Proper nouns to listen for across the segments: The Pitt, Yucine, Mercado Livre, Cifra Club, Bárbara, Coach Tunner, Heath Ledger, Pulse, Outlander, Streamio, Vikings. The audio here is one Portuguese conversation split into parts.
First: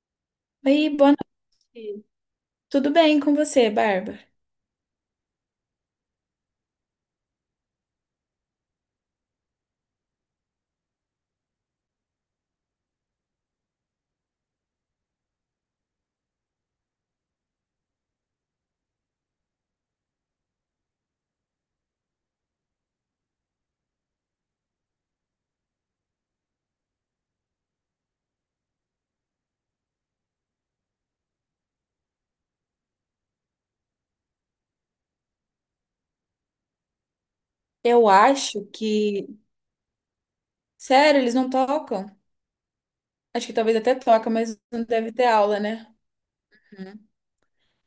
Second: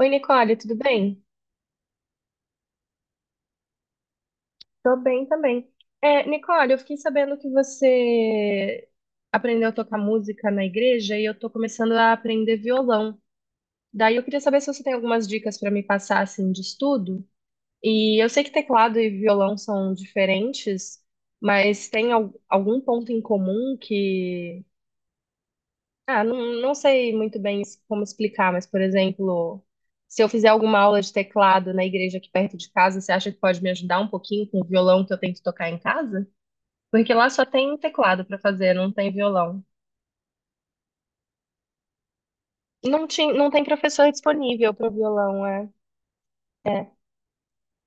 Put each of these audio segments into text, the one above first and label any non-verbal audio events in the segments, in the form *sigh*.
Oi, Nicole, tudo Oi, boa bem? noite. Tudo bem com você, Bárbara? Tô bem também. Nicole, eu fiquei sabendo que você aprendeu a tocar música na igreja e eu tô começando a aprender violão. Daí eu queria saber se você tem algumas dicas para me passar assim de estudo. E eu sei que teclado e violão são diferentes, mas tem algum ponto em comum que... Ah, não, não sei muito bem como explicar, mas, por exemplo, se eu fizer alguma aula de teclado na igreja aqui perto de casa, você acha que pode me ajudar um pouquinho com o violão que eu tento tocar em casa? Porque lá só tem Eu teclado para acho fazer, não tem que. violão. Sério, eles não tocam? Não tinha, Acho não que tem talvez até professor toca, mas disponível não para deve ter violão, aula, é. né? É. Uhum.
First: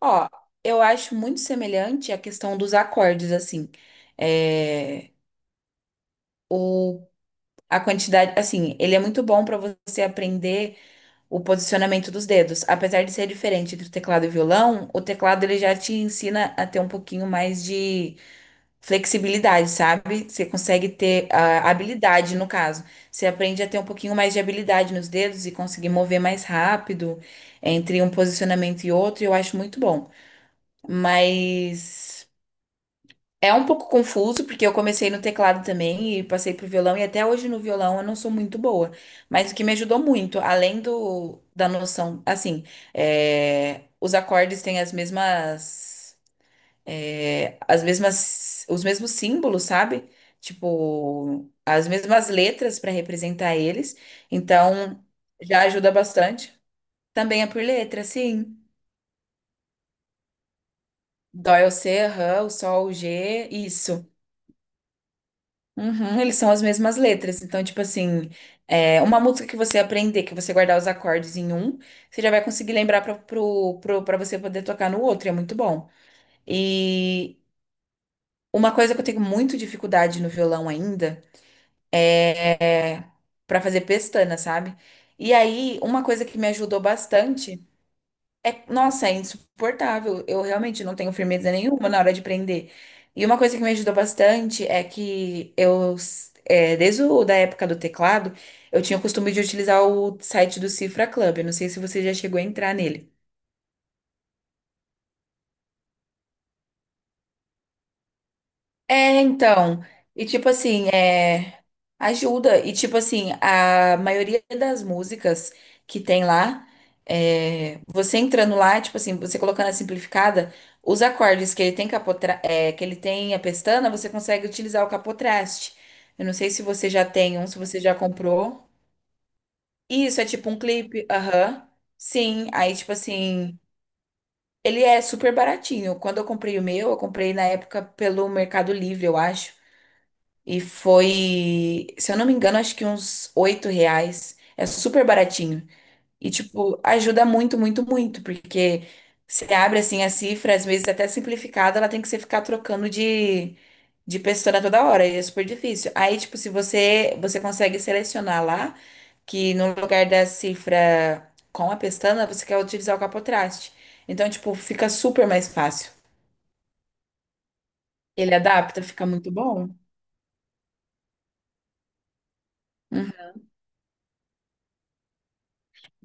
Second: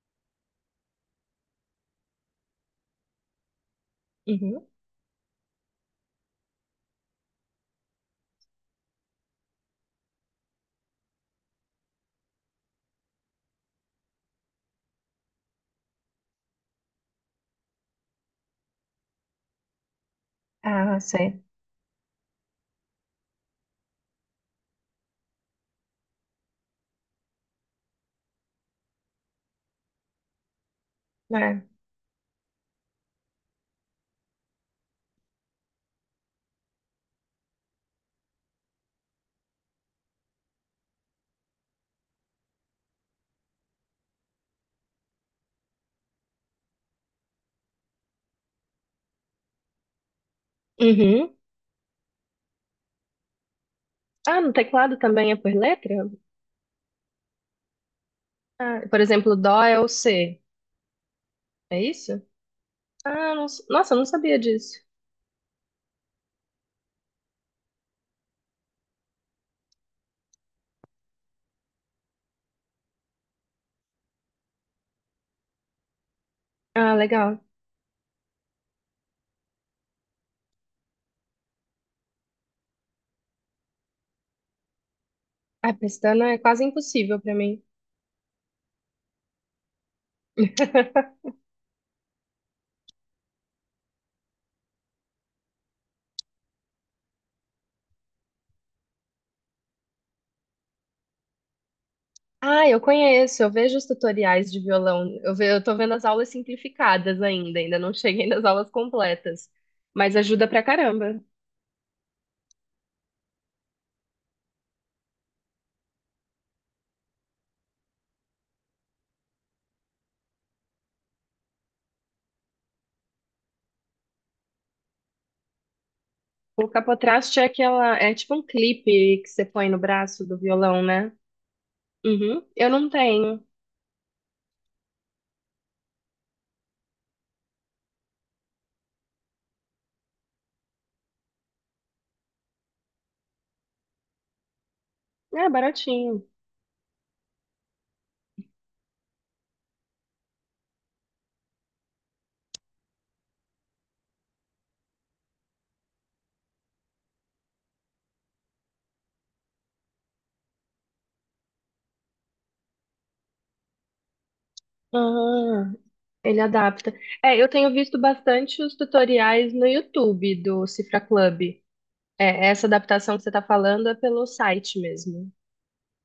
Ó, eu acho muito semelhante a questão dos acordes, assim. Uhum. É, o... A quantidade, assim, ele é muito bom para você aprender o posicionamento dos dedos. Apesar de ser diferente entre o teclado e o violão, o teclado ele já te ensina a ter um pouquinho mais de flexibilidade, sabe? Você consegue Ah, ter sei. a habilidade, no caso. Você aprende a ter um pouquinho mais de habilidade nos dedos e conseguir mover mais rápido entre um posicionamento e outro, e eu acho muito bom. É. Mas é um pouco confuso, porque eu comecei no teclado também e passei pro violão, e até hoje no violão eu não sou muito boa. Mas o que me ajudou muito, além da noção, assim, os acordes têm as mesmas os mesmos símbolos, sabe? Uhum. Tipo, as mesmas letras para representar eles. Ah, no teclado Então, também é por já ajuda letra? bastante. Também é por letra, sim. Ah, por exemplo, Dó é o C, Dó é o é C, isso? rã, o sol, o G, Nossa, eu não isso. sabia disso. Uhum, eles são as mesmas letras. Então, tipo assim, uma música que você aprender, que você guardar os acordes em um, você já vai conseguir lembrar pra você poder tocar no outro. É muito bom. Ah, E legal. uma coisa que eu tenho muito dificuldade no violão ainda. é Pra fazer pestana, sabe? E A aí, uma coisa pestana é que me quase ajudou impossível para mim. bastante é, nossa, é insuportável. Eu realmente não tenho firmeza nenhuma na hora de prender. E uma coisa que me ajudou bastante é que eu, desde da época do teclado, eu tinha o costume de utilizar o site do Cifra Club. Eu não sei se você já chegou a Ah, entrar eu nele. conheço, eu vejo os tutoriais de violão, eu tô vendo as aulas simplificadas ainda, ainda não cheguei nas aulas É, completas, então, mas e ajuda tipo pra assim, caramba. é, ajuda, e tipo assim, a maioria das músicas que tem lá, você entrando lá, tipo assim, você colocando a simplificada, os acordes que ele tem que ele tem a pestana, você consegue utilizar o capotraste. Eu não sei se O você já tem capotraste é um, se você já aquela, é tipo um comprou. clipe que você põe no Isso, braço é do tipo um violão, clipe, né? aham. Uhum. Sim, Eu aí não tipo tenho. assim, ele é super baratinho. Quando eu comprei o meu, eu comprei na época pelo Mercado Livre, eu acho. E foi, se eu não me engano, acho que uns R$ 8. É super É baratinho. baratinho. E, tipo, ajuda muito, muito, muito. Porque você abre, assim, a cifra, às vezes até simplificada, ela tem que você ficar trocando de pessoa toda hora. E é super difícil. Aí, tipo, se você, você consegue selecionar lá, que no lugar da cifra com a pestana, você quer utilizar o capotraste. Então, tipo, fica super mais Ah, fácil. ele adapta. É, eu tenho visto Ele bastante os adapta, fica muito tutoriais no bom. YouTube do Cifra Club. É, essa adaptação que você tá falando é pelo site mesmo.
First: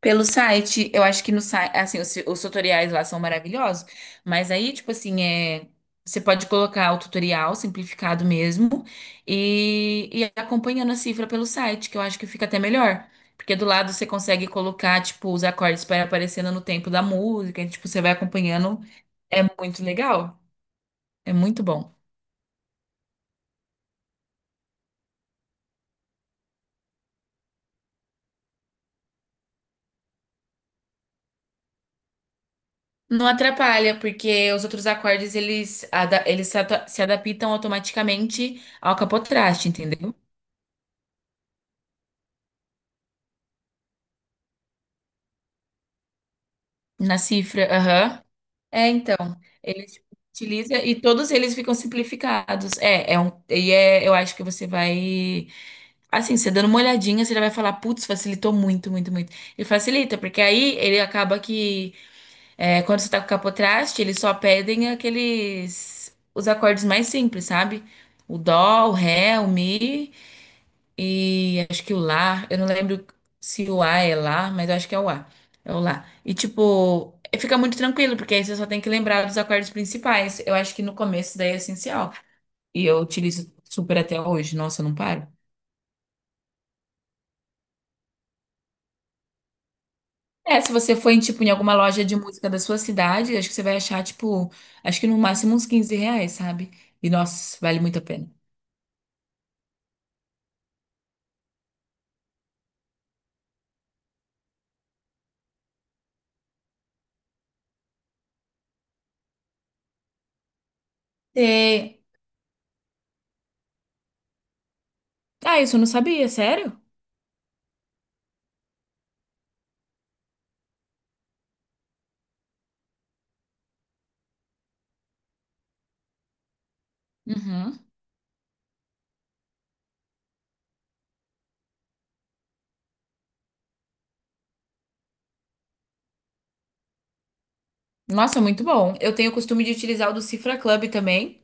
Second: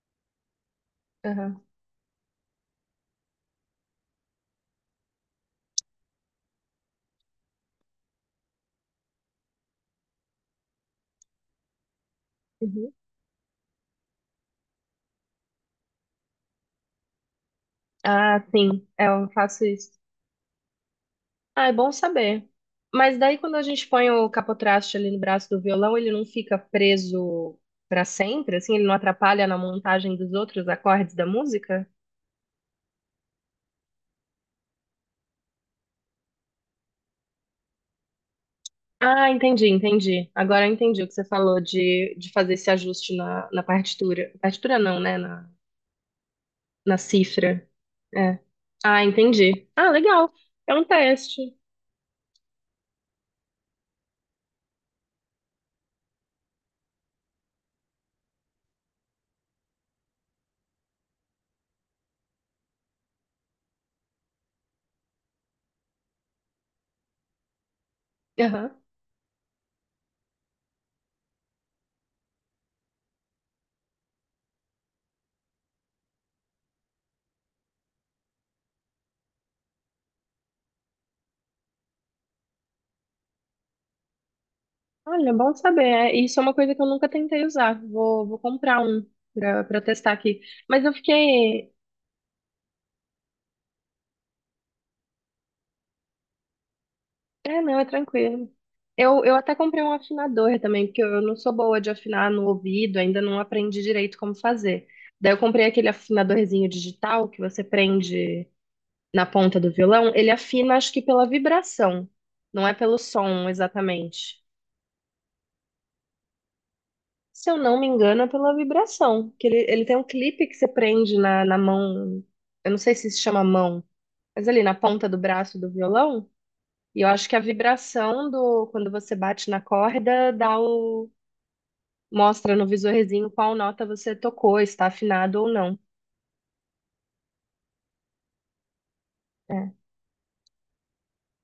Pelo site, eu acho que no Aham. site, assim, os tutoriais lá são maravilhosos, mas aí, tipo assim, você pode colocar o tutorial simplificado mesmo e acompanhando a cifra pelo site, que eu acho que fica até melhor, porque do lado você consegue colocar, tipo, os acordes para aparecendo no tempo da música, e, tipo, você vai Ah, acompanhando, sim, é, eu é faço muito isso. legal, é muito Ah, é bom bom. saber. Mas daí quando a gente põe o capotraste ali no braço do violão, ele não fica preso para sempre, assim, ele não atrapalha na montagem dos outros acordes da música? Não atrapalha, porque os outros acordes, eles, ada- eles se, ata- se adaptam automaticamente ao Ah, entendi, capotraste, entendeu? entendi. Agora eu entendi o que você falou de fazer esse ajuste na partitura. Partitura não, né? Na, na Na cifra, cifra. aham. É. É, Ah, então, entendi. Ah, eles legal. É utiliza um e todos eles teste. ficam simplificados. Eu acho que você vai, assim, você dando uma olhadinha, você já vai falar, putz, facilitou muito, muito, muito. Ele facilita, porque aí ele acaba que, quando você tá com capotraste, eles só pedem aqueles, os acordes mais simples, sabe? O Aham. dó, o ré, o mi e acho que o lar, eu não lembro se o A é lá, mas eu acho que é o A. É o lá. E tipo, fica muito tranquilo, porque aí você só tem que lembrar dos acordes principais. Eu acho que no começo daí é essencial. E eu utilizo super até hoje. Nossa, eu não paro. Olha, bom saber. É, isso é uma coisa que eu nunca tentei usar. Vou comprar um pra testar aqui. É, se Mas eu você for em, tipo, em fiquei. alguma loja de música da sua cidade, acho que você vai achar, tipo, acho que no máximo uns R$ 15, sabe? E nossa, É, não, vale é muito a pena. tranquilo. Eu até comprei um afinador também, porque eu não sou boa de afinar no ouvido, ainda não aprendi direito como fazer. Daí eu comprei aquele afinadorzinho digital que você prende na ponta do violão. Ele afina, acho que pela E... vibração, não é pelo som exatamente. Ah, isso eu não sabia, sério? Se eu não me engano, é pela vibração. Que ele tem um clipe que você prende na mão. Eu não sei se se chama mão, mas ali na ponta do braço do violão. E eu acho que a Uhum. vibração do quando você bate na corda dá o, mostra no visorzinho qual nota você tocou, está afinado ou não. Nossa, muito bom. Eu tenho o costume de É. utilizar o do Cifra Club também,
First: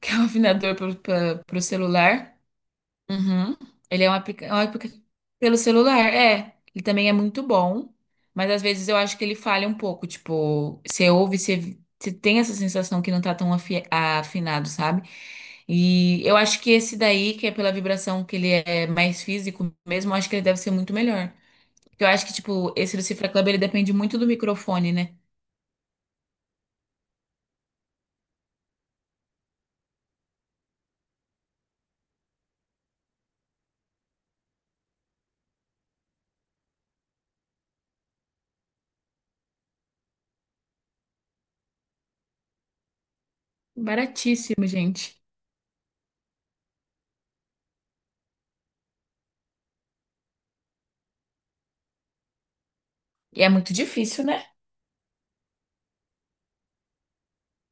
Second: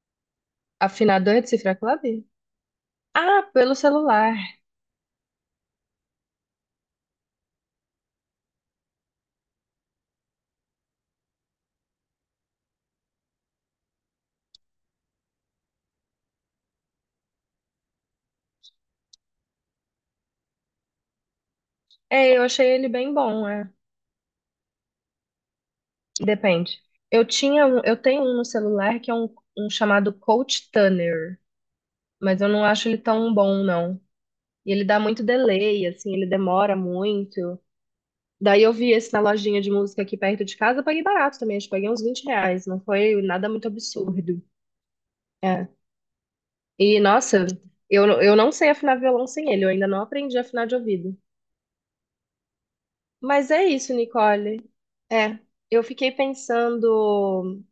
que é um afinador Afinador de para o cifra clave? celular. Ah, Uhum. pelo Ele celular. É um aplica- Pelo celular, é. Ele também é muito bom, mas às vezes eu acho que ele falha um pouco. Tipo, você tem essa sensação que não tá tão afinado, sabe? E eu acho que esse daí, que é pela vibração que ele é mais físico mesmo, eu acho que ele deve ser muito melhor. Porque eu acho que, É, eu achei tipo, ele esse do bem Cifra bom, Club, ele é. depende muito do microfone, né? Depende. Eu tenho um no celular que é um chamado Coach Tunner, mas eu não acho ele tão bom, não. E ele dá muito delay, assim, ele demora muito. Daí eu vi esse na lojinha de música aqui perto de casa, eu paguei barato também, acho que paguei uns 20 reais, não foi nada muito absurdo. Baratíssimo, gente. É. E, nossa, eu não sei afinar violão sem ele, eu ainda não aprendi a afinar de ouvido. E Mas é é muito isso, difícil, né? Nicole. É, eu fiquei pensando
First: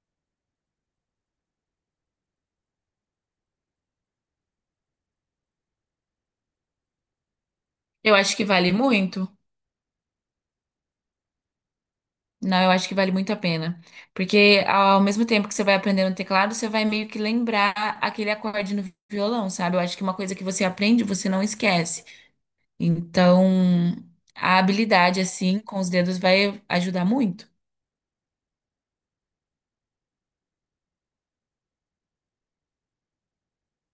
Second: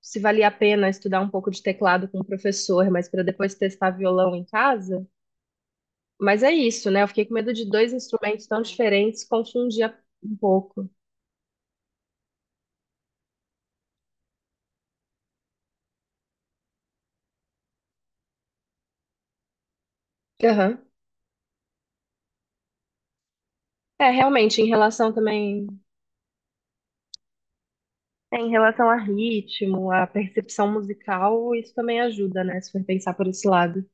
se valia a pena estudar um pouco de teclado com o professor, mas para depois testar violão em casa. Mas é isso, né? Eu fiquei com medo de dois Eu acho que instrumentos tão vale diferentes muito. confundir um pouco. Não, eu acho que vale muito a pena. Porque ao mesmo tempo que você vai aprender no teclado, você vai meio que lembrar aquele acorde no violão, sabe? Eu acho que uma coisa que você Aham. aprende, você não esquece. Então, É, a realmente, em relação habilidade, assim, também, com os dedos vai ajudar muito. é, em relação a ritmo, a percepção musical, isso também ajuda, né? Se for pensar por esse lado.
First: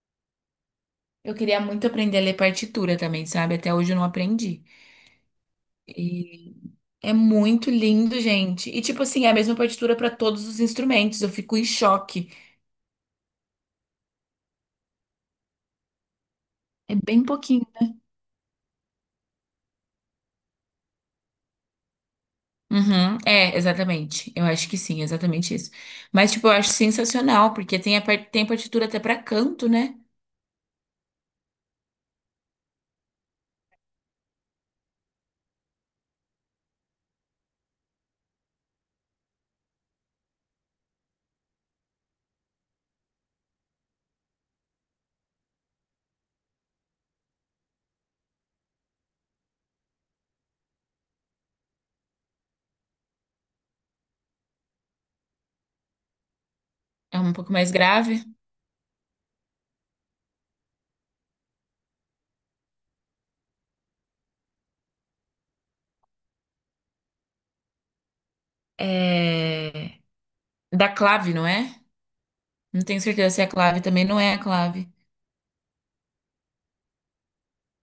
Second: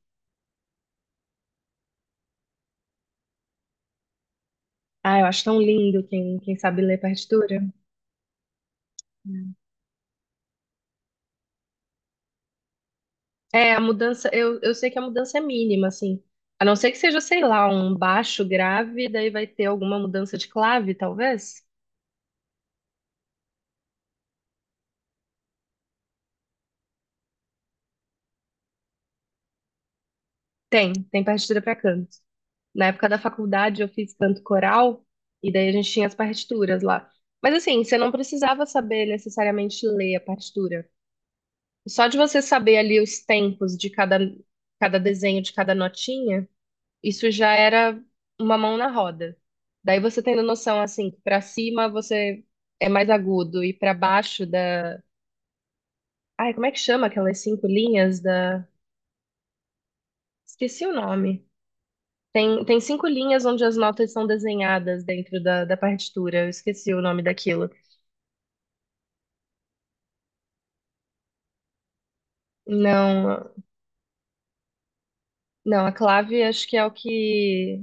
Eu queria muito aprender a ler partitura também, sabe? Até hoje eu não aprendi. Ah, eu acho tão lindo quem, E quem sabe ler é partitura. muito lindo, gente. E, tipo assim, é a mesma partitura para todos os instrumentos. Eu fico em choque. É, a mudança, eu sei que a mudança é mínima, assim. A não ser É que seja, bem sei pouquinho. lá, um baixo grave, daí vai ter alguma mudança de clave, talvez? Uhum, é, exatamente. Eu acho que sim, exatamente isso. Mas, tipo, eu acho sensacional, porque tem, tem partitura até pra canto, né? Tem, tem partitura para canto. Na época da faculdade eu fiz canto coral, e daí a gente tinha as partituras lá. Mas assim, você não precisava saber necessariamente ler a partitura. Só de você saber ali os tempos de cada, cada desenho, de cada notinha, isso já era uma mão na roda. Daí você tendo noção, assim, que pra cima você é mais agudo e pra baixo da... Ai, como é que chama É um aquelas pouco cinco mais linhas grave. da... Esqueci o nome. Tem, tem cinco linhas onde as notas são desenhadas dentro da partitura. Eu esqueci o nome daquilo. É... Da clave, não é? Não tenho certeza se é a Não, clave, também não é a clave. não, a clave acho que é o que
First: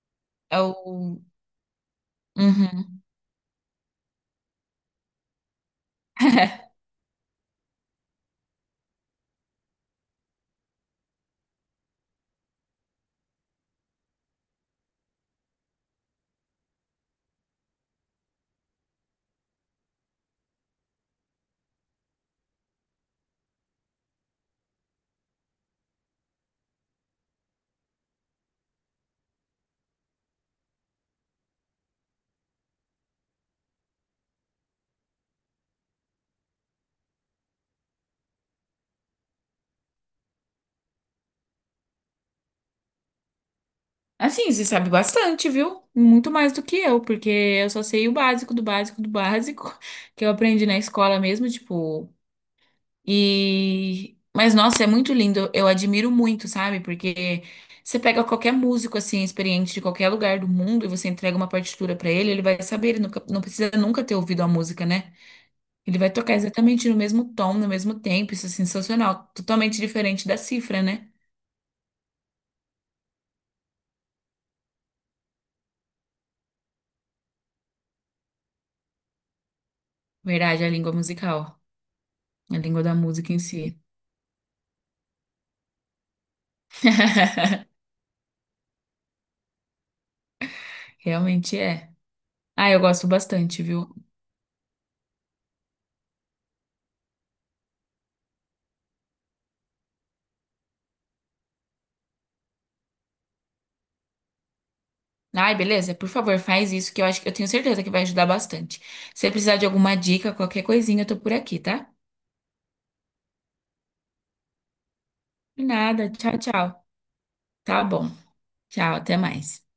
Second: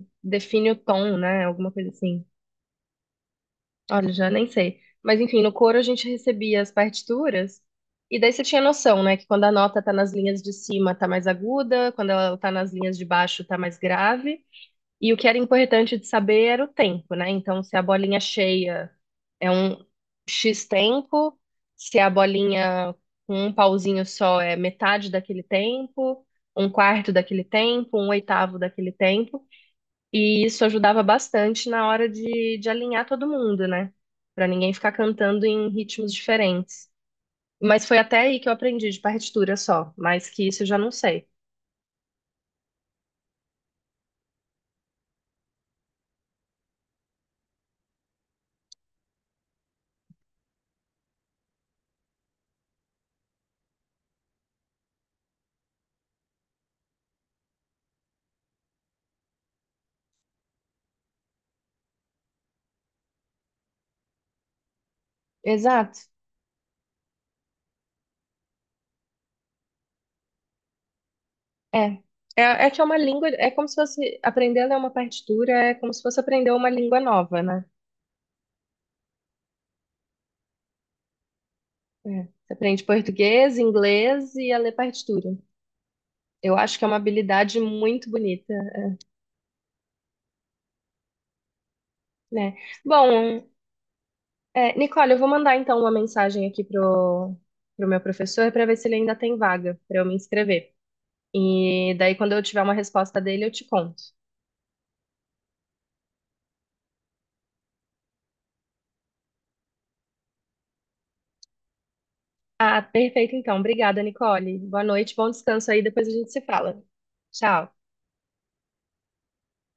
É define o tom, o. né? Alguma coisa assim. Uhum. Olha, já nem sei. Mas enfim, no coro a gente recebia as *laughs* partituras e daí você tinha noção, né, que quando a nota tá nas linhas de cima tá mais aguda, quando ela tá nas linhas de baixo tá mais grave. E o que era importante de saber era o tempo, né? Então, se a bolinha cheia é um X tempo, se a bolinha com um pauzinho só é metade daquele tempo, um quarto daquele tempo, um oitavo daquele tempo. E isso ajudava bastante na hora de alinhar todo mundo, né? Pra ninguém ficar cantando em ritmos diferentes. Mas foi até aí que eu aprendi de partitura só, mais que isso eu já não sei. Assim, você sabe bastante, viu? Muito mais do que eu, porque eu só sei o básico do básico do básico, *laughs* que eu aprendi na escola mesmo, tipo. E mas nossa, é muito lindo. Eu admiro muito, sabe? Porque você pega qualquer músico assim experiente de qualquer lugar do mundo e você entrega uma partitura pra ele, ele vai saber, ele nunca, não precisa nunca ter ouvido a música, né? Ele Exato. vai tocar exatamente no mesmo tom, no mesmo tempo. Isso é sensacional, totalmente diferente da cifra, né? É. É, é que é uma língua, é como se fosse aprender a ler uma partitura, é como se fosse aprender uma língua nova, né? Verdade, a língua musical, É. Você a língua aprende da música em português, si. inglês e a ler partitura. Eu acho que é uma habilidade *laughs* muito bonita, Realmente é. né? Ah, eu gosto Bom, bastante, viu? é, Nicole, eu vou mandar então uma mensagem aqui pro meu professor para ver se ele ainda tem vaga para eu me inscrever. E daí, quando eu tiver uma resposta dele, eu te conto. Ai, beleza? Por favor, faz isso que eu acho que eu tenho certeza que vai ajudar bastante. Se você precisar de alguma dica, qualquer coisinha, eu tô por aqui, tá? Ah, perfeito então. Obrigada, Nicole. Boa noite, bom De descanso aí, depois nada. a gente Tchau, se tchau. fala. Tchau. Tá bom. Tchau, até mais.